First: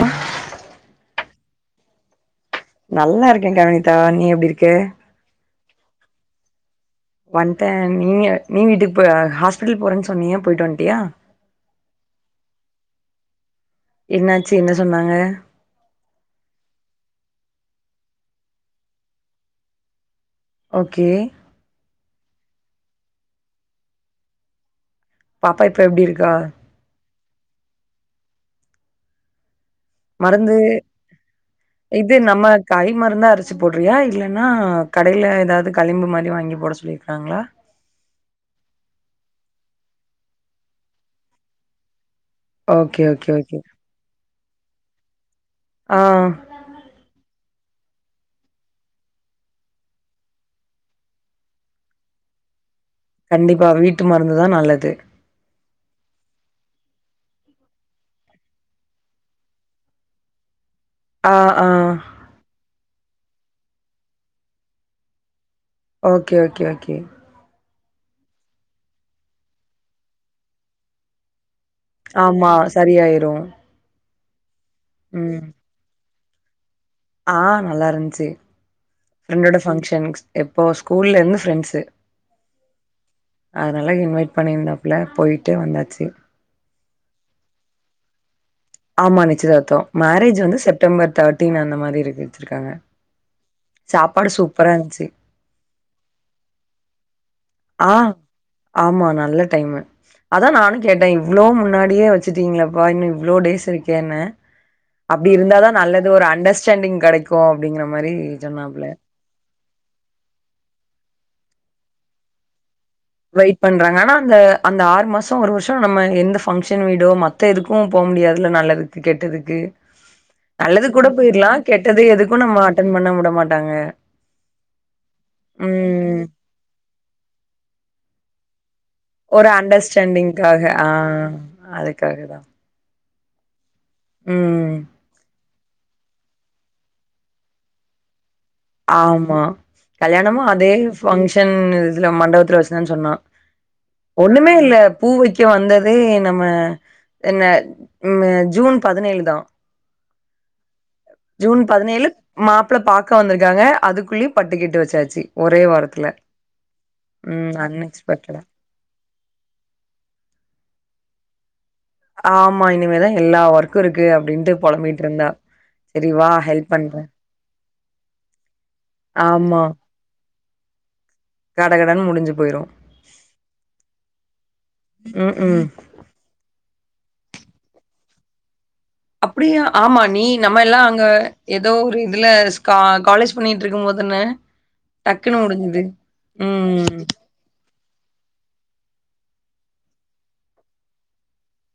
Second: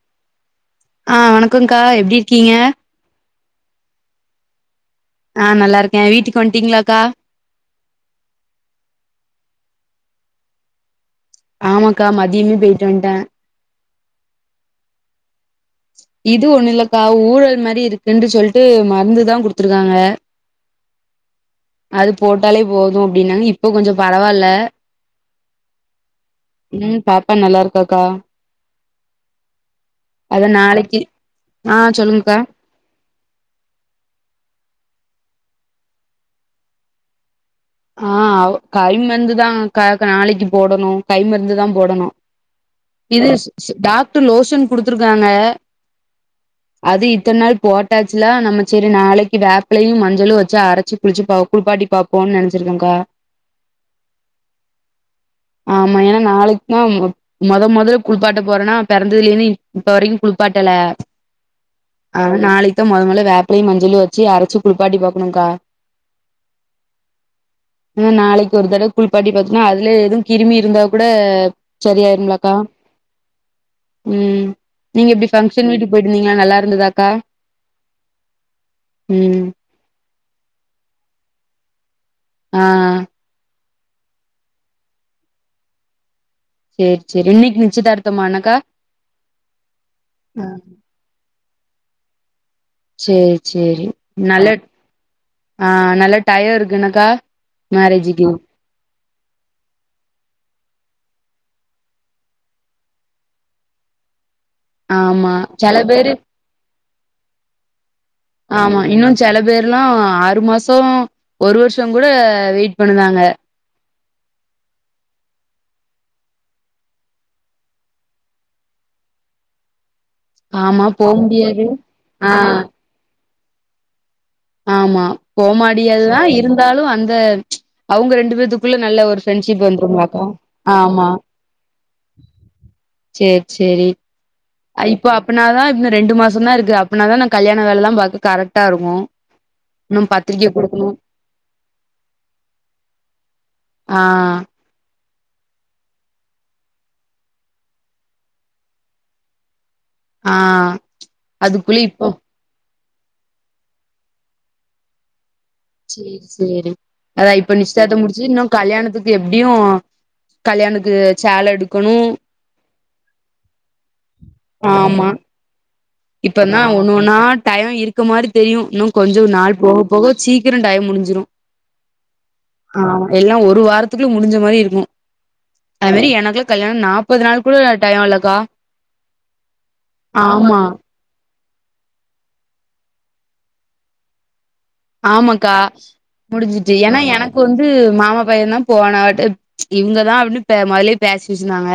ஆ ஆ வணக்கோக்கா எப்டி இருக்கீங்க நல்லா இருக்கே கவினிதா நீ எப்டி இருக்க ஆ நல்லா இருக்கே வீட்டுக்கு வன்ட்டிங்களா வன்ட்டே நீங்க நீ வீட்டுக்கு போ ஹாஸ்பிட்டல் போறேன்னு சொன்னியே போயிட்டு வன்ட்டியா ஆமாக்கா மதியமே போயிட்டு வன்ட்டே என்னாச்சு என்ன சொன்னாங்க இது ஒண்ணு இல்லக்கா ஊழல் மாரி இருக்குன்னு சொல்ட்டு மருந்துதா குடுத்துருக்காங்க ஓகே அது போட்டாலே போது அப்டின்னாங்க இப்ப கொஞ்சோ பரவால்ல பாப்பா இப்ப எப்டி இருக்கா இப்ப நல்லா இருக்காக்கா அது மருந்து நாளைக்கி இது நம்ம கை மருந்தா அரைச்சு போட்றியா இல்லன்னா கடைல எதாவது களிம்பு மாரி வாங்கி போட சொல்லிருக்காங்களா ஆ கை மருந்துதா நாளைக்கு போடணு கை மருந்துதா போடணு ஓகே ஓகே இது ஓகே டாக்டர் லோசன் குடுத்துருக்காங்க ஆ அது இத்தன் நாள் போட்டாச்சுல நம்ம செரி நாளைக்கு வேப்பிலையு மஞ்சளு வெச்சு அரைச்சு குளிச்சு பா குளிப்பாட்டி பாப்போனு நினை பா கண்டிப்பா வீட்டு மருந்துதா நல்லது ஆமா ஏன்னா நாளைக்குதா மொத மொதல்ல குளிப்பாட்ட போறேன்னா பிறந்ததுலந்து இப்ப வரைக்கு குளிப்பாட் டல ஆ ஆ அ நாளைக்குதா மொத மொதல்ல வேப்பிலையு மஞ்சளு வச்சு அரைச்சு குளிப்பாட்டி பாக்கணுங்கா ஓகே ஓகே ஓகே இன்னு நாளைக்கு ஒரு தடவ குளிப்பாட்டி பாத்தோம்னா அதுல எதுவு கிருமி இருந்தா கூட ஆமா சரியாயிரும்லக்கா சரியாயிரு ம் நீங்க எப்டி ம் ஃபங்க்ஷன் வீட்டுக்கு போயிட்டு வந்தீங்களா நல்லா இருந்ததா ஆ நல்லா இருன்ச்சு ம் ஃப்ரெண்டோட பங்க்ஷன் எப்போ ஸ்கூல்ல இருந்து ஃப்ரெண்ட்ஸு ஆ அதுனால இன்வைட் பண்ணியிருந்தாப்புல போய்ட்டு வந்தாச்சு சேரி சேரி இன்னைக்கு நிச்சயதார்த்தமா என்னக்கா ஆமா நிச்சயதார்த்தோ மேரேஜ் வந்து செப்டம்பர் தேர்ட்டீன் அந்த மாரி இருக்கு வச்சிருக்காங்க. சேரி சேரி சாப்பாடு நல்ல சூப்பரா இருந்துச்சு. ஆ நல்லா டையோ இருக்கு என்னக்கா ஆ மேரேஜூக்கு ஆமா நல்ல டைமு அதா நானு கேட்டே இவ்ளோ முன்னாடியே வெச்சுட்டீங்களேப்பா இன்னு இவ்ளோ டேஸ் இருக்கேன்னு அப்டி ஆமா இருந்தாதா செல பேரு நல்லது ஒரு அண்டர்ஸ்டாண்டிங் கெடைக்கூ அப்டிங்கற ஆமா இன்னுந்ச் செல பேர்ல்லா ஆறு மாசோ ஒரு வருஷங் கூட வெயிட் பண்ணுதாங்க வெயிட் பண்ராங்க ஆனா அந்த அந்த ஆறு மாசோ ஒரு வருஷ உட்டா நம்ம எந்த ஃபங்க்ஷன் வீடோ மத்த எதுக்கும் போக முடியாதுல நல்லதுக்கு கெட்டதுக்கு ஆமா போ நல்லதுக்கூட போய்ர்லா முடியாது கெட்டது ஆ எதுக்கு நம்ம அட்டன் பண்ண விட மாட்டாங்க ஆமா போமாடியது ம். தா இருந்தாலு அந்த அவுங்க ரெண்டு பேத்து குல்ல நல்ல ஒரு ஃப்ரெண்ட்ஷிப் வந்துருங்களாக்கூ அண்டர்ஸ்டாண்டிங்காக ஆ ஆமா அதுக்காக தான் செர் செரி ம் அ இப்போ அப்பனாதா இன்னு ரெண்டு மாசம் சொன்னா இருக்கு அப்பனா தா நா கல்யாண வேலைலாம் பாக்க கரெக்டா இருக்கூ ஆமா கல்யாணமு அதே ஃபங்க்ஷன் இதுல மண்டபத்துல வச்சிருந்தனு சொன்னா ஆ ஒண்ணுமே இல்ல பூவைக்க வந்ததே நம்ம என்ன ம் ஜூன் பதினேலு தா ஆ ஜூன் அதுக்குள்ள இப்போ பதினேழு மா மாப்ள பாக்க வந்திருக்காங்க அதுக்குள்ளயும் பட்டுகிட்டு வச்சாச்சி சேரி சேரி அதா இப்ப ம் நிச்தார்த்தம் முடிச்சு அன்எக்ஸ்பெக்டடா இன்னு கல்யாணத்துக்கு எப்டியு கல்யாணுக்கு சேல எடு ஆமா இனிமேதா எல்லா ஒர்க்கு இருக்கு அப்டின்ட்டு ஆமா பொலம்பிட்ருந்தா இப்பந்தா ஒன்னு ஒன்னா டையோ இருக்க மாரி தெரியு இன்னு கொஞ்சம் நாள் ஆமா போக போக சீக்கிரோ டைம் முடிஞ்சிரூ கட கடன் ஆ எல்லா ஒரு வாரத்துக்குள்ள முடிஞ்ச மாறி இருக் உ ம் ம் அது மேரி எனக்குல்லா கல்யாண நாப்பது நாள் கூட டயோ இல்லக்கா அப்டியா ஆமா நீ ஆமா நம்ம எல்லா அங்க ஏதோ ஒரு இதுலஸ் கா காலேஜ் பண்ணிட்டு இருக்கும் போது தான்ன ஆமங்க்கா முடிஞ்சுட்டு ஏன்னா ம். எனக்கு வந்து ந்து மாமா பையன் தா போன வாட்டு இவுங்கதா அப்டின்னு பே மொதல்லே பேசி வச்சிருந்தாங்க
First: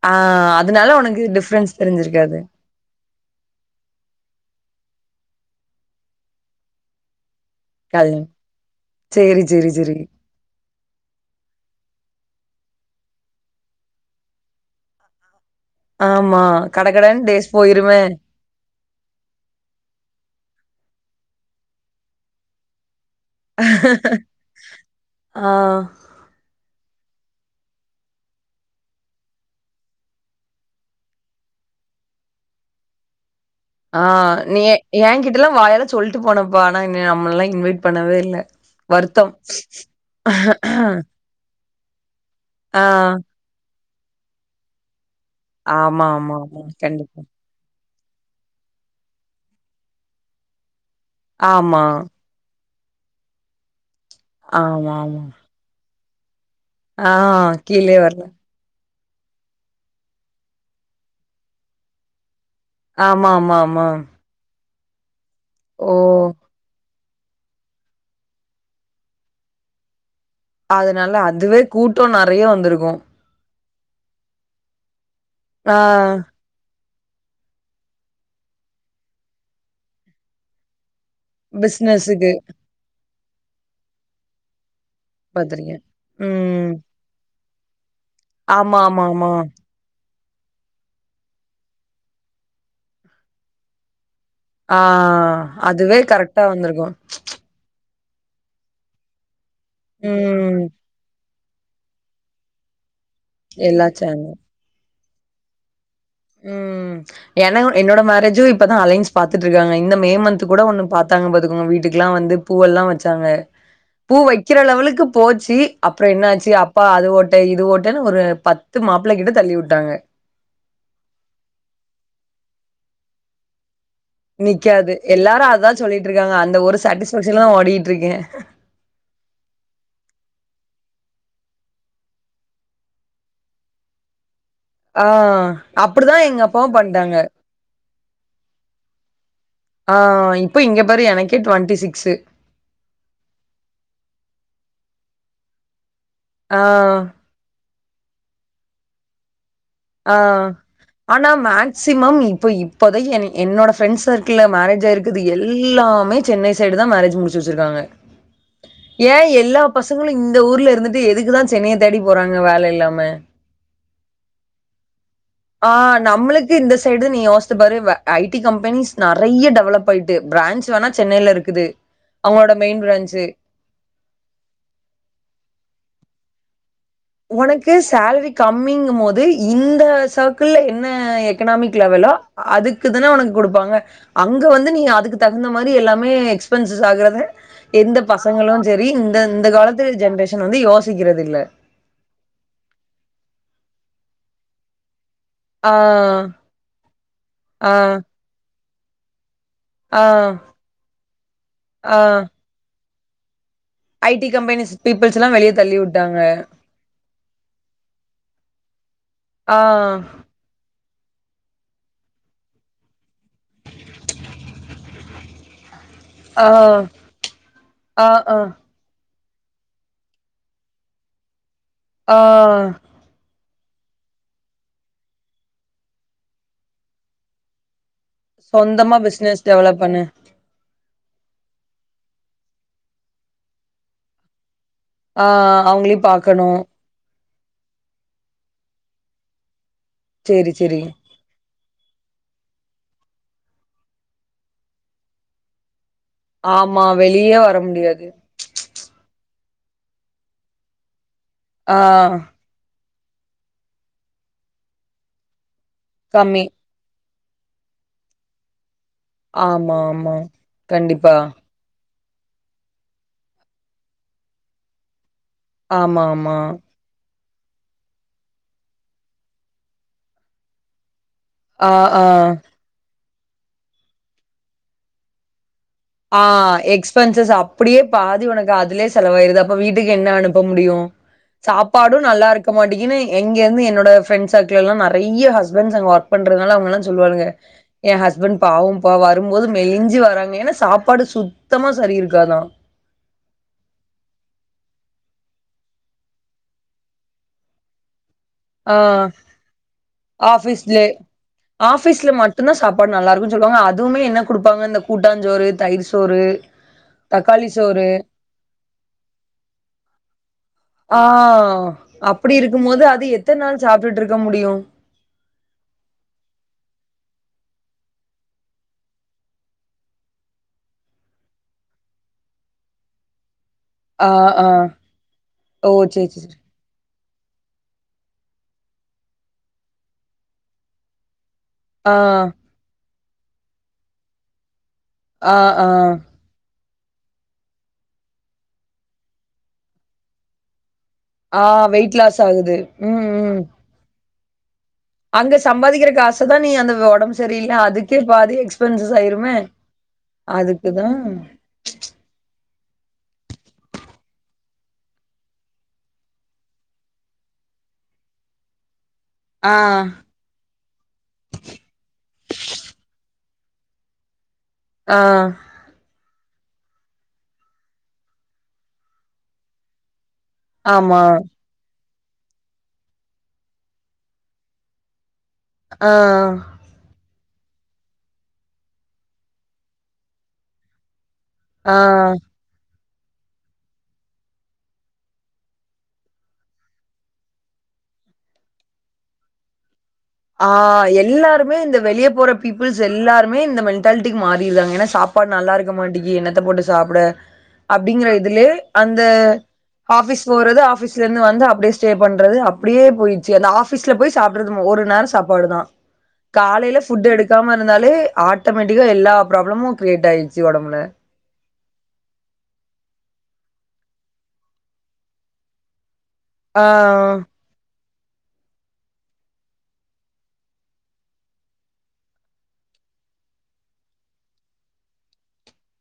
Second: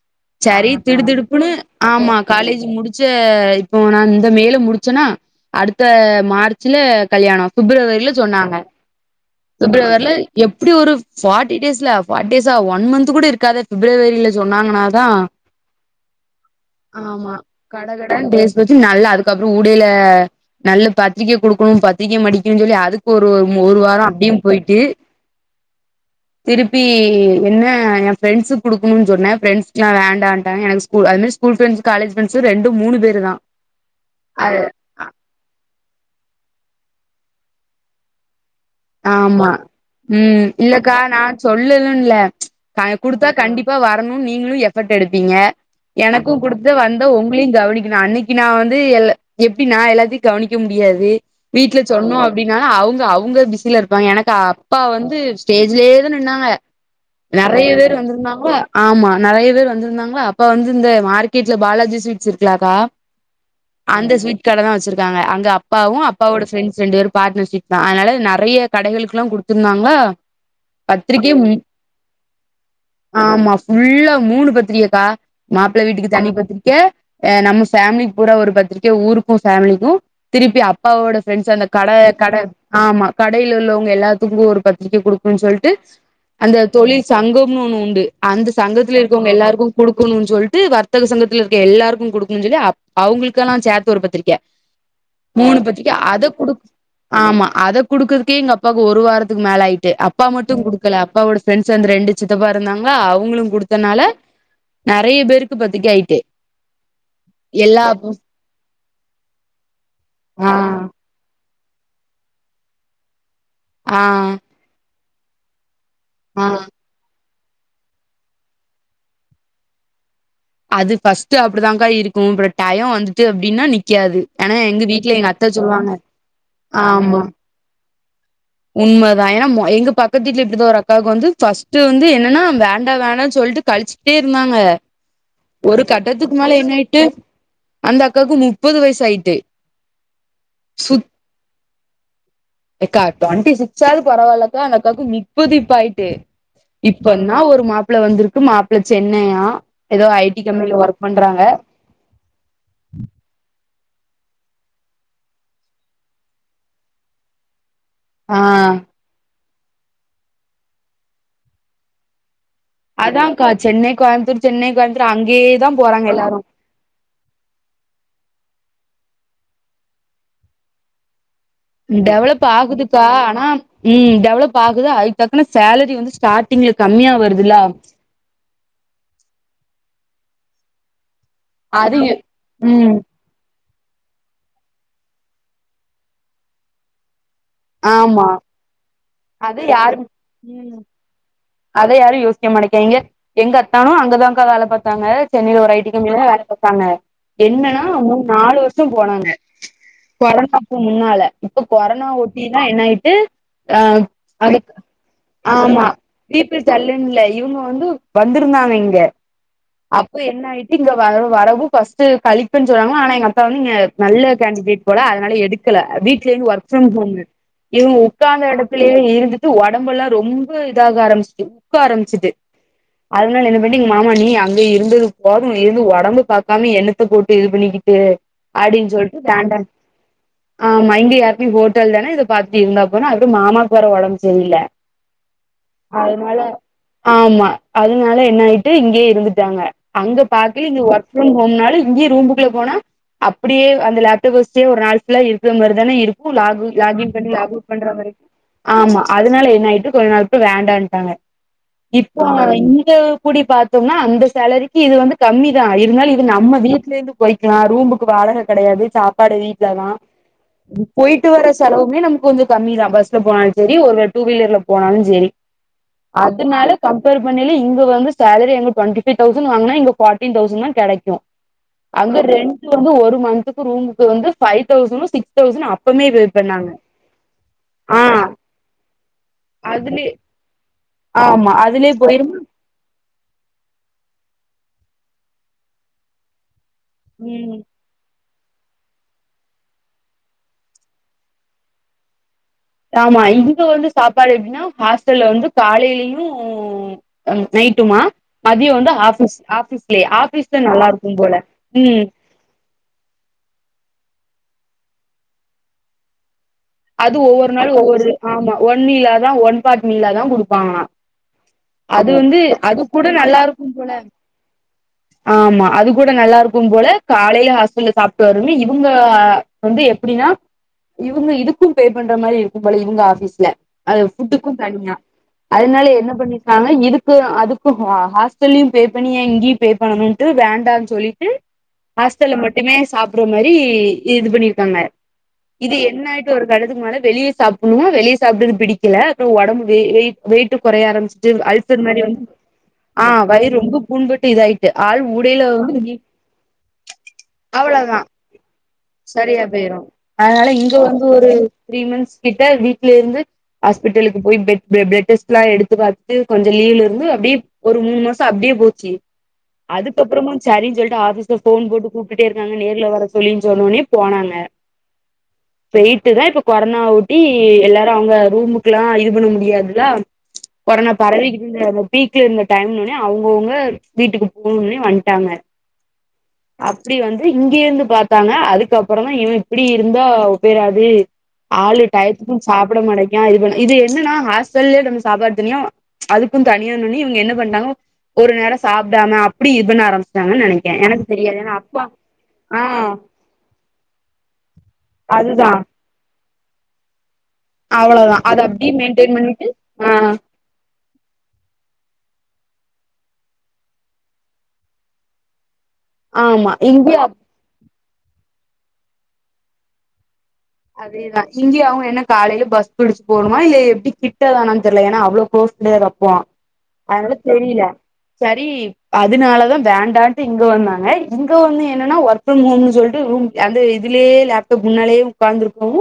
ஆ சரி அதனால திடு உனக்கு திடுப்புன்னு டிஃபரன்ஸ் ஆமா தெரிஞ்சிருக்காது. காலேஜ் முடிச்ச இப்போ நா இந்த மேல முடிச் சொன்னா அடுத்த மார்ச்ல கல்யாணம் பிப்ரவரில கல்யாணம். சொன்னாங்க சரி, சரி, சரி. பிப்ரவரில எப்டி ஒரு ஃபாட்டி டேஸ்ல ஃபாட்டி டேஸ்சா ஒன் மந்த் இப்ப கூட இருக்காத பிப்ரவரில சொன்னாங்கனாதா ஆமா. கடகடன்னு ஆமா டேஸ் போயிருமே. கடகடன் டேஸ் ட்டு நல்லா அதுக்கப்ரோ ஊடைல நல்ல பத்திரிக்க குடுக்குனு பத்திரிக்க மடிக்கனுஞ்சொல்லி அதுக் ஒரு ஒரு மு ஒரு வாரொ அப்டியும் போயிட்டு ஆ. திருப் பி என்ன என் ஃப்ரரெண்ட்ஸ்க் குடுக்குணுன் சொன்ன ஃப்ரெண்ட்ஸ்க்லா வேண்டான்டாங்க எனக்கு ஸ்கூல் அது மாறி ஸ்கூல் ஃப்ரெண்ட்ஸ் ட்ஸு காலேஜ் ஃப்ரெண்ட்ஸு ரெண்டு மூணு பேரு தா ஆ நீ அது எ ஏன் கிட்டல்லா வாயால சொல்ட்டு போனப்பா ஆனா நம்மலலா இன்வைட் பண்ணவே இல்ல வருத்தம். ஆமா ம் இல்லக்கா நா சொல் லலுன் இல்ல ஆ. க குடுத்தா கண்டிப்பா வரணுன் நீங்ளு எபர்ட் எடுப் பிங்க ஆமா, எனக்கூ ஆமா, ஆமா. குடுத்து வந்த கண்டிப்பா. உங்களயு கவனிக்க கனு அன்னைக்கி நா வந்து எல்ல எப்டின்னா எல்லாத்தயு கவனிக்க முடியாது வீட்ல ஆமா. சொன்னோ அப்டின்னா ஆ அவுங்க அவுங்க பிஸில இருப்பாங்க எனக்கு அப்பா ஆமா, வந்து ஆமா. ஸ்டேஜ்லயே தான் நின்னாங்க ஆ நறயபேர் கீழயே வரல. வந்திருந்தாங்ளா ஆமா நறயபேர் வந்திருந்தாங்ளா அப்ப வந்து இந்த மார்க்கெட்ல பாலாஜி ஸ்வீட்ஸ் இருக்கு குல்லக்கா ஆமா, ஆமா, ஆமா. அந்த ஸ்வீட் கட தா வச் சிருக்காங்க அங்க ஓ அப்பாவு அப்பாவோட ஃபிரெண்ட்ஸ் ரெண்டு பேரும் பார்ட்னர்ஷிப் தான் அதனால நா றைய கடைகளுக்குலா குடுத்துருந்தாங்ளா அதனால அதுவே கூட்டோ நறைய வந்திருக்கூ ஆமா ஃபுல்லா மூணு பத்திரியக்கா ஆ மாப்ள வீட்டுக்கு தனி பத்திரிக்க எ நம்ம ஃபேமிலி பூரா ஒரு பத்திரிக்க ஊருக்கு ஃபேமிலிக்கு திருப்பி அப் அப்பாவோட ஃப்ரெண்ட்ஸ் அந்த கட பிசினஸுக்கு கட ஆமா கடைல உள்ளவங்க எல்லாத்துக்கு ஒரு பத் திரிக்க குடுக்குனு சொல்ட்டு பாத்திருக்கே அந்த ம் தொழில் சங்கம்னு ஒன்னு உண்டு அந்த ஆமா சங்கத்துல ஆமா இருக்கவுங்க ஆமா எல்லாருக்கு குடுக் க்குனு சொல்ட்டு வர்த்தக சங்கத்துலருக்க எல்லாருக்கு குடுக்குனு சொல்லி அவுங்களுக்கெல்லா சேத்து ஒரு பத்திரிக் க ஆ மூணு பத்திரிக்க அதுவே அத கரெக்டா குடுக் வந்திருக்கு ஆமா அத குடுக்கறதுக்கே எங்க அப்பாக்கு ஒரு வாரத்துக்கு மேல ஆயிட்டு அப்பா மட்டு ம் குடுக்கல அப்பாவோட ஃப்ரன்ட்ஸ் அந்த ரெண்டு சித்தப்பா இருந்தாங் அவங்களு எல்லா குடுத்தனால சேனல் நறைய பேருக்கு பத்திக்கை ம் ஏன்ன என்னோட மேரேஜு இப்பதா அலைன்ஸ் பாத்துட்டு இருக்காங்க இந்த மே மன்த் ஆ கூட ஒண்ணு பாத்தாங்க பாத்துகோங்க வீட்டுக்குலா வந்து பூவெல்லா வச்சாங்க பூ ஆ வைக்கிற லெவலுக்கு போச்சு அப்புற என்ன ஆச்சு அப்பா அது ஒட் ட இது ஓட்டன்னு ஒரு பத்து மாப்ள கிட்ட தள்ளிவுட்டாங்க அது ஃபஸ்ட்டு அப்டிதாக்கா இருக்கு அப்புற டயோ வந்துட்டு அப்டின்னா நிக் க்காது ஏனா எங்க நிக்காது வீட்ல எங்க எல்லாரு அத்த அதா சொல்வாங்க சொல்லிட்ருக்காங்க அந்த ஒரு ஆமா சாட்டிஸ்ஃபேக்ஷன்ல தா ஓடிட்ருக்கே உண்மதா ஏனா எங்க பக்கத்தீட்ல இப்டிதா ஒரு அக் அக்காவுக்கு வந்து ஃபஸ்ட் வந்து என்னன்னா வேண்டா வேணானு சொல்ட்டு கழிச்சுட்டே இருந்தாங்க அ ஒரு அப்புடிதா கட்டத்துக்கு மேல எங்கப்பாவு என்ன ஆயிட்டு பண்டாங்க அந்த அக்காவுக்கு முப்பது வயசு ஆயிட்டு ஆ இப்ப இங்கப் பாரு எனக்கே டுவெண்டி சிக்ஸு எக்கா டொண்ட்டி சிக்ஸாது பரவாலக்கா அந்தக்காக்கு முப்பது இப்ப ஆய் ஆ இப்பன்னா ஒரு மாப்ள வந்துருக்கு மாப்ள சென்னையா ஏதோ ஆ ஐ டி கம்பெனில ஒர்க் ஆனா பண்றாங்க மேக்சிமம் இப்ப இப்போதைக்கி என் என்னோட ஃப்ரெண்ட் சர்க்கில்ல மேரேஜ் ஆய்ருக்கது எல்லாமே சென்னை சைடுதா மேரேஜ் முடிச்சி வெச்சுருக்காங்க ஆ ஏ எல்லா பசங்களு இந்த ஊர்ல இருந்துட்டு எதுக்குதா சென்னைய தேடி போறாங் அதான்க்கா சென்னை கோயம்முத்தூர் சென்னை கோயம் ஆ நம்ளுக்கு இந்த சைடு நீ யோஸ்த்து பாரு ஐ டி கம்பெனிஸ் நறைய டெவலப்பாயிட்டு பிரான்ச் வேணா சென்னைல இரு டெவலப் ஆகுதுக்கா ஆனா ம் டெவலப்பாகுது அதுக் தக்குன்ன சாலரி வந்து ஸ்டா உனக்கு சேலரி கம்மிங்கும் போது இந்த சர்க்கிள்ள என்ன எக்கனாமிக் அது லெவளோ ம் அதுக்குத்தான உனக்கு குடுப்பாங்க அங்க வந்து நீ அதுக்கு தகுந்த மாரி எல்லாமே எக்ஸ்பென்சிஸ் ஆகுறத எந்த ஆமா பசங்களு செரி இந்த இந்த அது காலத்து யாரு ஜென்ரேஷன் வந்து ம் யோசிக்றது இல்ல அத யாரு யோசிக்க மாட்டேக்கெங்க எங்க அத்தானு அங்கதான்க்கா வேல பாத்தாங்க சென்னைல ஒரு ஆ ஐ டி கம்பெனிலதா வேல பாத்தாங்க ஆ என்னன்னா மு நாலு வருஷம் போனாங்க ஆ கொரோனாக்கு முன்னால இப்ப ஆ கொரோனா ஒட்டிதா என்னாயிட்டு ஆ ஐ டி அதுக் கம்பெனிஸ் பீப்புள்ஸ் எல்லா வெளிய தள்ளி ஆமா விட்டாங்க பீப்பிள் தல்லுனுல்ல இவுங்க வந்து வந்திருந்தாங்க இங்க ஆ அப்போ என்னாயிட்டு இங்க வர வரவு ஃபர்ஸ்ட் களிப்புனு சொன்னாங்க ஆனா எங்க அத் தான் வந் நீங்க நல்ல கேண்டிடேட் போல அதனால எடுக்கல ஆ வீட்லேந்து ஒர்க்ஃப்ரம் ஹோம்மு இவுங்க ஆ ஆ உக்காந்த எடத்துலயே இருந்து த்து ஒடம்பல்லா ரொம்ப இதாக ஆரம்பிச்டு உக்க ஆ ஆரம்மிச்சிட்டு அதுனால என்ன ன்டு எங்க மாமா நீ அங்க இருந்தது போது இருந்து ஒடம்பு பாக்காம எண்ணத்த போட்டு இது பண்ணிக்கி ஏ அப்டின்னு சொந்தமா சொல்ட்டு பிசினஸ் வேண்டா டெவலப் பண்ணு ஆமா இங்கி எப்பயு ஹோட்டல் தான பாத்தி இருந்தாப்பனா அப்டியே மாமாக் வேர ஒடம்பு செரில ஆ அவங்களையு அதுனால பாக்கணு ஆமா அதுனால என்னா ஆயிட்டு இங்கயே இருந்துட்டாங்க அங்க சேரி பாக்கல இங்க சேரி ஒர்க் ஃப்ரம் ஹோம்னால இங்கயு ரூம்புக்குள்ள போனா அப்டியே அந்த லேப்டாப்ப வஸ்டே ஒரு நாள் ஃபுல்லா இருக்கிற மாரிதானே இரு க்கு லாகு ஆமா லாகின் பண்ணி வெளியே வர லாகொட் முடியாது பண்றமாரி ஆமா அதுனால என்னாயிட்டு கொஞ்ச நாள் விட்டு வேண்டான்ட்டாங்க ஆ இப்போ கூடி பாத்தோம்னா அந்த சேலரிக்கு இது வந்து கம்மி தா இருந்தாலு இது கம்மி நம்ம வீட்லேந்து போய்க்லா ரூமுக்கு வாடக கெடையாது சாப்பாடு ஆமா வீட்லதா ஆமா கண்டிப்பா பொய்ட்டு வர செலவுமே நமுக் கொஞ்ச கம்மி தா பஸ்ல போனாலு செரி ஒரு வெ டூவீலர்ல போனாலுஞ்செரி ஆமா ஆமா பேரு பண்ணய்லி இங்க வந்து சேலரி அங்க டொண்ட்டிஃபைவ் தௌசண் வாங்குனா இங்க ஃபார்டீன் தௌசண் தா கெடைக்கு ஆ ஆ அங்க ரெண்ட்டு வந்து ஒரு மந்த்துக்கு ரூமுக்கு வந்து five thousand six thousand up ஆ எக்ஸ்பென்சஸ் அப்புடியே ஆ பாதி ஒனக்கு அதுலே செலவாயிருது அப்ப வீட்டுக்கு அதுலயே என்ன அனுப் ப முடியு ஆமா அதுலயே சாப்பாடு போயிருமா நல்லாருக்க மாட்டுகினு எங்கொர்ந்து என்னோட ஃப்ரெண்ஸ்ஸ டக்லல்லா நறைய ஹஸ்பண்ஸ் அங்க ஒர்க் பண்றத்னால அவுங்கல்லா சொல்லுவாளுக ம் ஏ ஹஸ்பண் பாவம்பா வரும்போது மெலிஞ்சு வராங்க ஏன்னா சாப்பாடு சுத்தமா சரி இருக்காதா ஆமா இங்க வந்து சாப்பாடு எப்டினா ஹாஸ்டல்ல வந்து காலைலியு நைட் ட்டுமா மதிய ஆ வந்து ஆஃபீஸ் ஆஃபீஸ்லே ஆஃபீஸ்ல நல்லாருக்கு போல ம் கு சொல்வாங்க அதுவுமே என்ன குடுப்பாங்க இந்த கூட்டாஞ்சோறு தயிர் சோறு அது தக்காளி ஒவ்வொரு சோறு நாளு ஒவ்வொரு ஆமா ஒன் வீலாதா ஒன் பாட் மீலாதா குடுப்பாங்ளா ஆ அது அப்டி வந்து இருக்கும்போது அதுக் அது கூட நா எத்தன் நாள் எல்லாருக்கு போல சாப்ட்டுட்டு இருக்க முடியு ஆமா அது கூட நல்லாருக்கு போல காலைல ஹாஸ்ட்டல்ல சாப்ட்டு வருன்னு இவுங்க வந்து எப்புடினா இவுங்க இதுக் கு பே பண்ற மாரி இருக்கு போல இவுங்க ஆஃபீஸ்ல அது ஆ ஆ ஃபுட்டுக்கு தனியா ஓ அதுனால சேரி என்ன சேரி பண்ணிர்க்காங்கனா இதுக் கு அதுக்கு ஹா ஹாஸ்ட்டல்யு பே பண்ணி ஏ இங்யு பே பண்ணணுன்ட்டு வேண்டான் சொல்லிட்டு ஆ ஹாஸ்ட்டல்ல மட்டுமே சாப்புற்ற மரி இது பண்ணிருக்காங்க ஆ ஆ வெலதுக்னாலே வெளியே சாப்புனு வெளிய சாப்ட்றது பிடிக்கல டூ ஒடம்பு வெய் வெய்ட் வெய்ட்டுப் கொறை ஆரமிச்சிட்டு ஆ அல்சர் வெயிட் மேரி லாஸ் வந்து ஆகுது ஆ வயிற் ரொம்ப புண்பட் அங்த சம்பாதிக்கிற காசதா நீ அந்தவ்வ ஒடம் சரியில்யா அதுக்கே பாதி எக்ஸ்பென்சிஸ் ஆயிருமே பெய்ரு அத்னால இங்க அதுக்குதா வந்து ஒரு த்ரீ மந்த்ஸ் கிட்ட வீட்லேர்ந்து ஹாஸ்பிட்டலுக் போய் பெட் ப்ளே ப்ளட்டெஸ்ட்லா எடுத்து பாத்ட்டு கொஞ்ச லீ்வ்லிருந்து அப்டே ஒரு மூண் மாச அப்டே போச்சு ஆ அதுக்கப்றமு சரின் சொல்ட்டு ஆஃபீஸ்ல ஃபோன் போட்டு கூப்டுட்டே இர்க்காங்க நேர்ல வரஸ் சொல்லின் சொன்னோனே போனாங்க ஆ பெய்ட்டு தா இப்ப கொரனா ஒட்டி எல்லாரு அவுங்க ரூமுக்குலா இது பண்ண முடியாதுல கொரனா ஆமா பறவிக்கிட்ருந்த அந்த பீக்ல இருந்த டைம்னோனே அவுங்கொவ்ங்க வீட்டுக்கு போணுனே வண்ட் டாங்க ஆ அப்டி வந் இங்கேர்ந்து பாத்தாங்க அதுக்கப்பறந்தா இவு இப்புடி இருந்தா ஒப்பேறாது ஆ ஆளு டயத்துக்கு சாப்புட மாட்டேங்கா இவன இது என்னனா ஹாஸ்டல்லே நம்ம சாப்பாடு தனியு அதுக்கு தனியான்னோனே இவுங்க என்ன பண்டாங்க ஒரு நேர சாப்டாம அப்புடி இத்பண்ண ஆரம்ச் ஆ எல்லாருமே இந்த வெளிய போற ஆ பீப்புள்ஸ் எல்லாருமே இந்த மென்டால்ட்டிக்கு மாறிர்தாங்க ஏனா சாப்பாட் அதுதா நல்லாருக்க மாட்டுகி என்னத்த போட்டு சாப்புட அப்டிங்கிற அவ்ளோதா அத இதுலே அப்டியே அந்த மெயின்டெயின் பண்ணிட்டு ஆ ஆஃபீஸ் போறது ஆஃபீஸ்லேர்ந்து வந்து அப்டே ஸ்டே பண்றது அப் ப்டியே போயிர்ச்சி அந்த ஆஃபிஸ்ல போய் சாப்ட்றதுமு ஒரு நேர சாப்பாடு தா ஆமா காலைல இங்கயு ஃபுட் எடுக்காம இருந்தாலே ஆட்டமேட்டிக்கா எல்லா ப்ராப்ளமு க்ரியேட் ஆயிற் அதேதா இங்யு அவுங்க என்ன காலைல பஸ் புடிச் போணு மா இல்ல எப்டி கிட்டதானான் தெர்ல ஏனா அவ்ளோ க்ளோஸ் கிடயாதாப் புவா ஆ அதுனால தெரிய்ல சரி அதுனாலதா வேண்டான்ட்டு இங்க வந்தாங்க இங்க வந்து என்னனா ஒர்க் ப்ரம் ஹோம்னு சொல்ட்டு ரூம் யந்து இதுலுயே லேப்டோப் முன்னாலே உக்காந்து இர்க்கவு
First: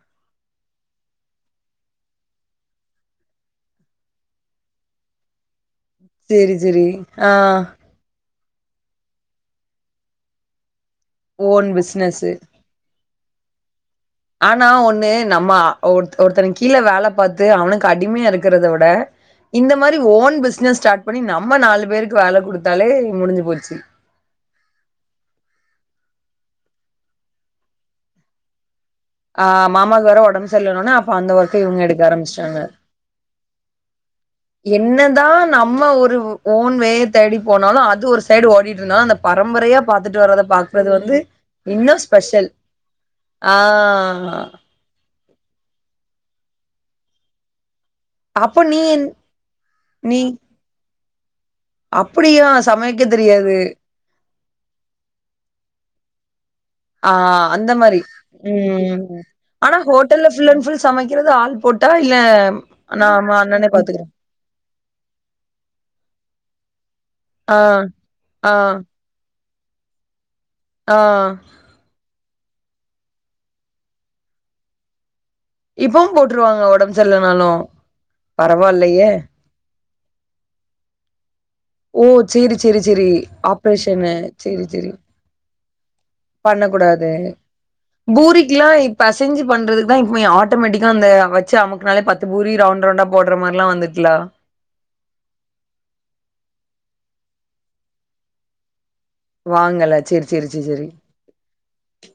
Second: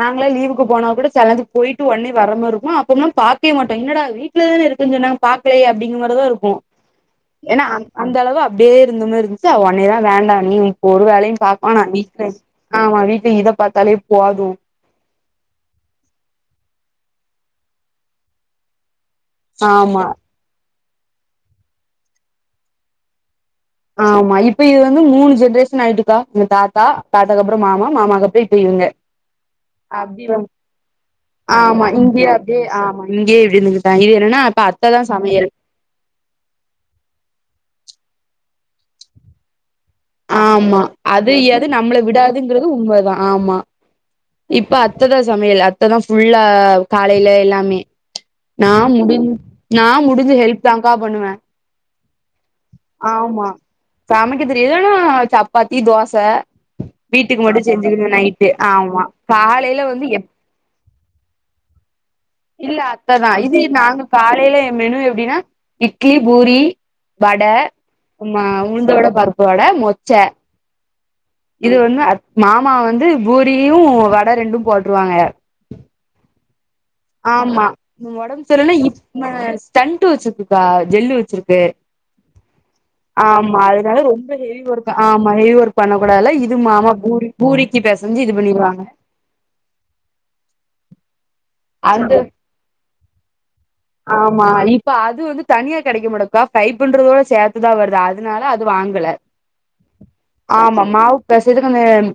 நாங்ளா லீவுக்கு போனா கூட செலஞ்சி பொய்ட்டு ஒன்னே வர்ரமர் இருக்கு அப்போம்னா பாக்யே மாட்டே என்னடா வீட்ல தான இருக் கொஞ்ச நாங் பாக்லயே அப்டிங்க மரிதா இருக்கு சேரி சேரி ஆ ஏனா அந் அந்தளவா ப்டே இருந்த மேர் இருந்ச்சா ஒன்னேதா வேண்டா நீ இப் ஒரு வேலையு பாக் ஓன் வாணா வீட்ல பிசினஸ் ஆமா வீட் தி இத பாத்தாலே போது ஆனா ஒன்னு நம்ம அ ஒருத் ஒருத்தனுக் கீல வேலப் பத்து அவனுக்கு அடிம்யா இருக்கறத உட இந்த மாரி ஆமா ஓன் பிஸ்னஸ் ஸ்டாட் பனி நம்ம நாலு பேருக்கு வேல குடுத்தாலே முடிஞ்சு போச்சு ஆமா இப்ப இது வந்து மூணு ஜென்ரேஷுன் ஆயிட்டு தா எங்க தாத்தா தாத்தாக் அப்புற மாமா மாமாக் அப்ப இப்ப இவுங்க ஆ மாமாக்கு வேற அப்டிவம் ஒடம்பு சரியில்லனோனே அப்ப அந்த ஒர்க்க இவங்க ஆமா எடுக்க இங்கியு ஆரம்பிச்சிட்டாங்க அப்டே ஆமா இங்கே இப்டி இர்ந்துங்கிட்டாய் இது என்னனா என்னதா நம்ம ஒருவ் ஓன் வேய தேடி போனா அது ஒரு சைடு ஓடிட் இருந்த அந்த பரம்பரையா பாத்துட்டு வர்றத ஆமா பாக்குறது வந்து அது எது இன்னு நம்மள ஸ்பெஷல் விடாதுங்கிறது உண்மதா ஆ ஆமா இப்ப அத் அத்ததா சமயல் அத்ததா ஃபுல்லா காலையில எல்லாமே அப்ப நா நீ என் முடிஞ் நா முடிஞ்ச ஹெல்ப் தாங்கா பண்ணுவே அப்புடியா சமைக்க தெரியாது க்க தெரியலனா சப்பாத்தி தோச ஆ வீட்டுக்கு மட்டு அந்த மாரி செஞ்சுக்குவே நைட்டு ஆமா ம் அனா காலையில வந்து எப் ஹோட்டல்ல ஃபுல் அண் ஃபுல் சமைக் கிறது ஆள் போட்டா இல்ல இல்ல அத்ததா நாம இதி அண்ணனே நாங்க பாத்துக்கிறோ காலைலே மெனு எப்டினா இட்லி பூரி வட ஆ உம்மா ஆ உளுந்த வட பருப்பு வட மொச்ச ஆ இது வந்து அத் மாமா வந்து பூரியு வட ரெண்டு போட்டுருவாங்க ட்ருவாங்க ஒடம் ஆமா ஒடம் சொல்லன்னா இப் ம ஸ்டண்ட்டு வச்சிர்க்குக்கா ஜெல்லு வச்சிருக் ஓ சேரி சேரி சேரி ஆமா அதனால ஆப்ரேஷனு ரொம்ப ஹெவி சேரி ஒர்க் சேரி ஆமா ஹெவி ஒர்க் பண்ண கூடாதுல இது மாமா பண்ணக்கூடாது பூரி பூரிக்கு பெசஞ்சு இது பூரிக்கிலா பண்ணிருவாங்க இப் பெசஞ்சி பண்றதுக் தா இப் மே ஆட்டமேட்டிக் இதா அந்த வச் அந்து மாரிலா வந்துட்லா ஆமா நீப்பா அது வந்து தனியா கெடக்க மடக் கா டைப்பன்றதோட சேத்துதா வருது அதுனால அது வாங் வெல வாங்கல சேரி சேரி சேரி ஆமா சேரி மாவு பெசயற்கு அந்தே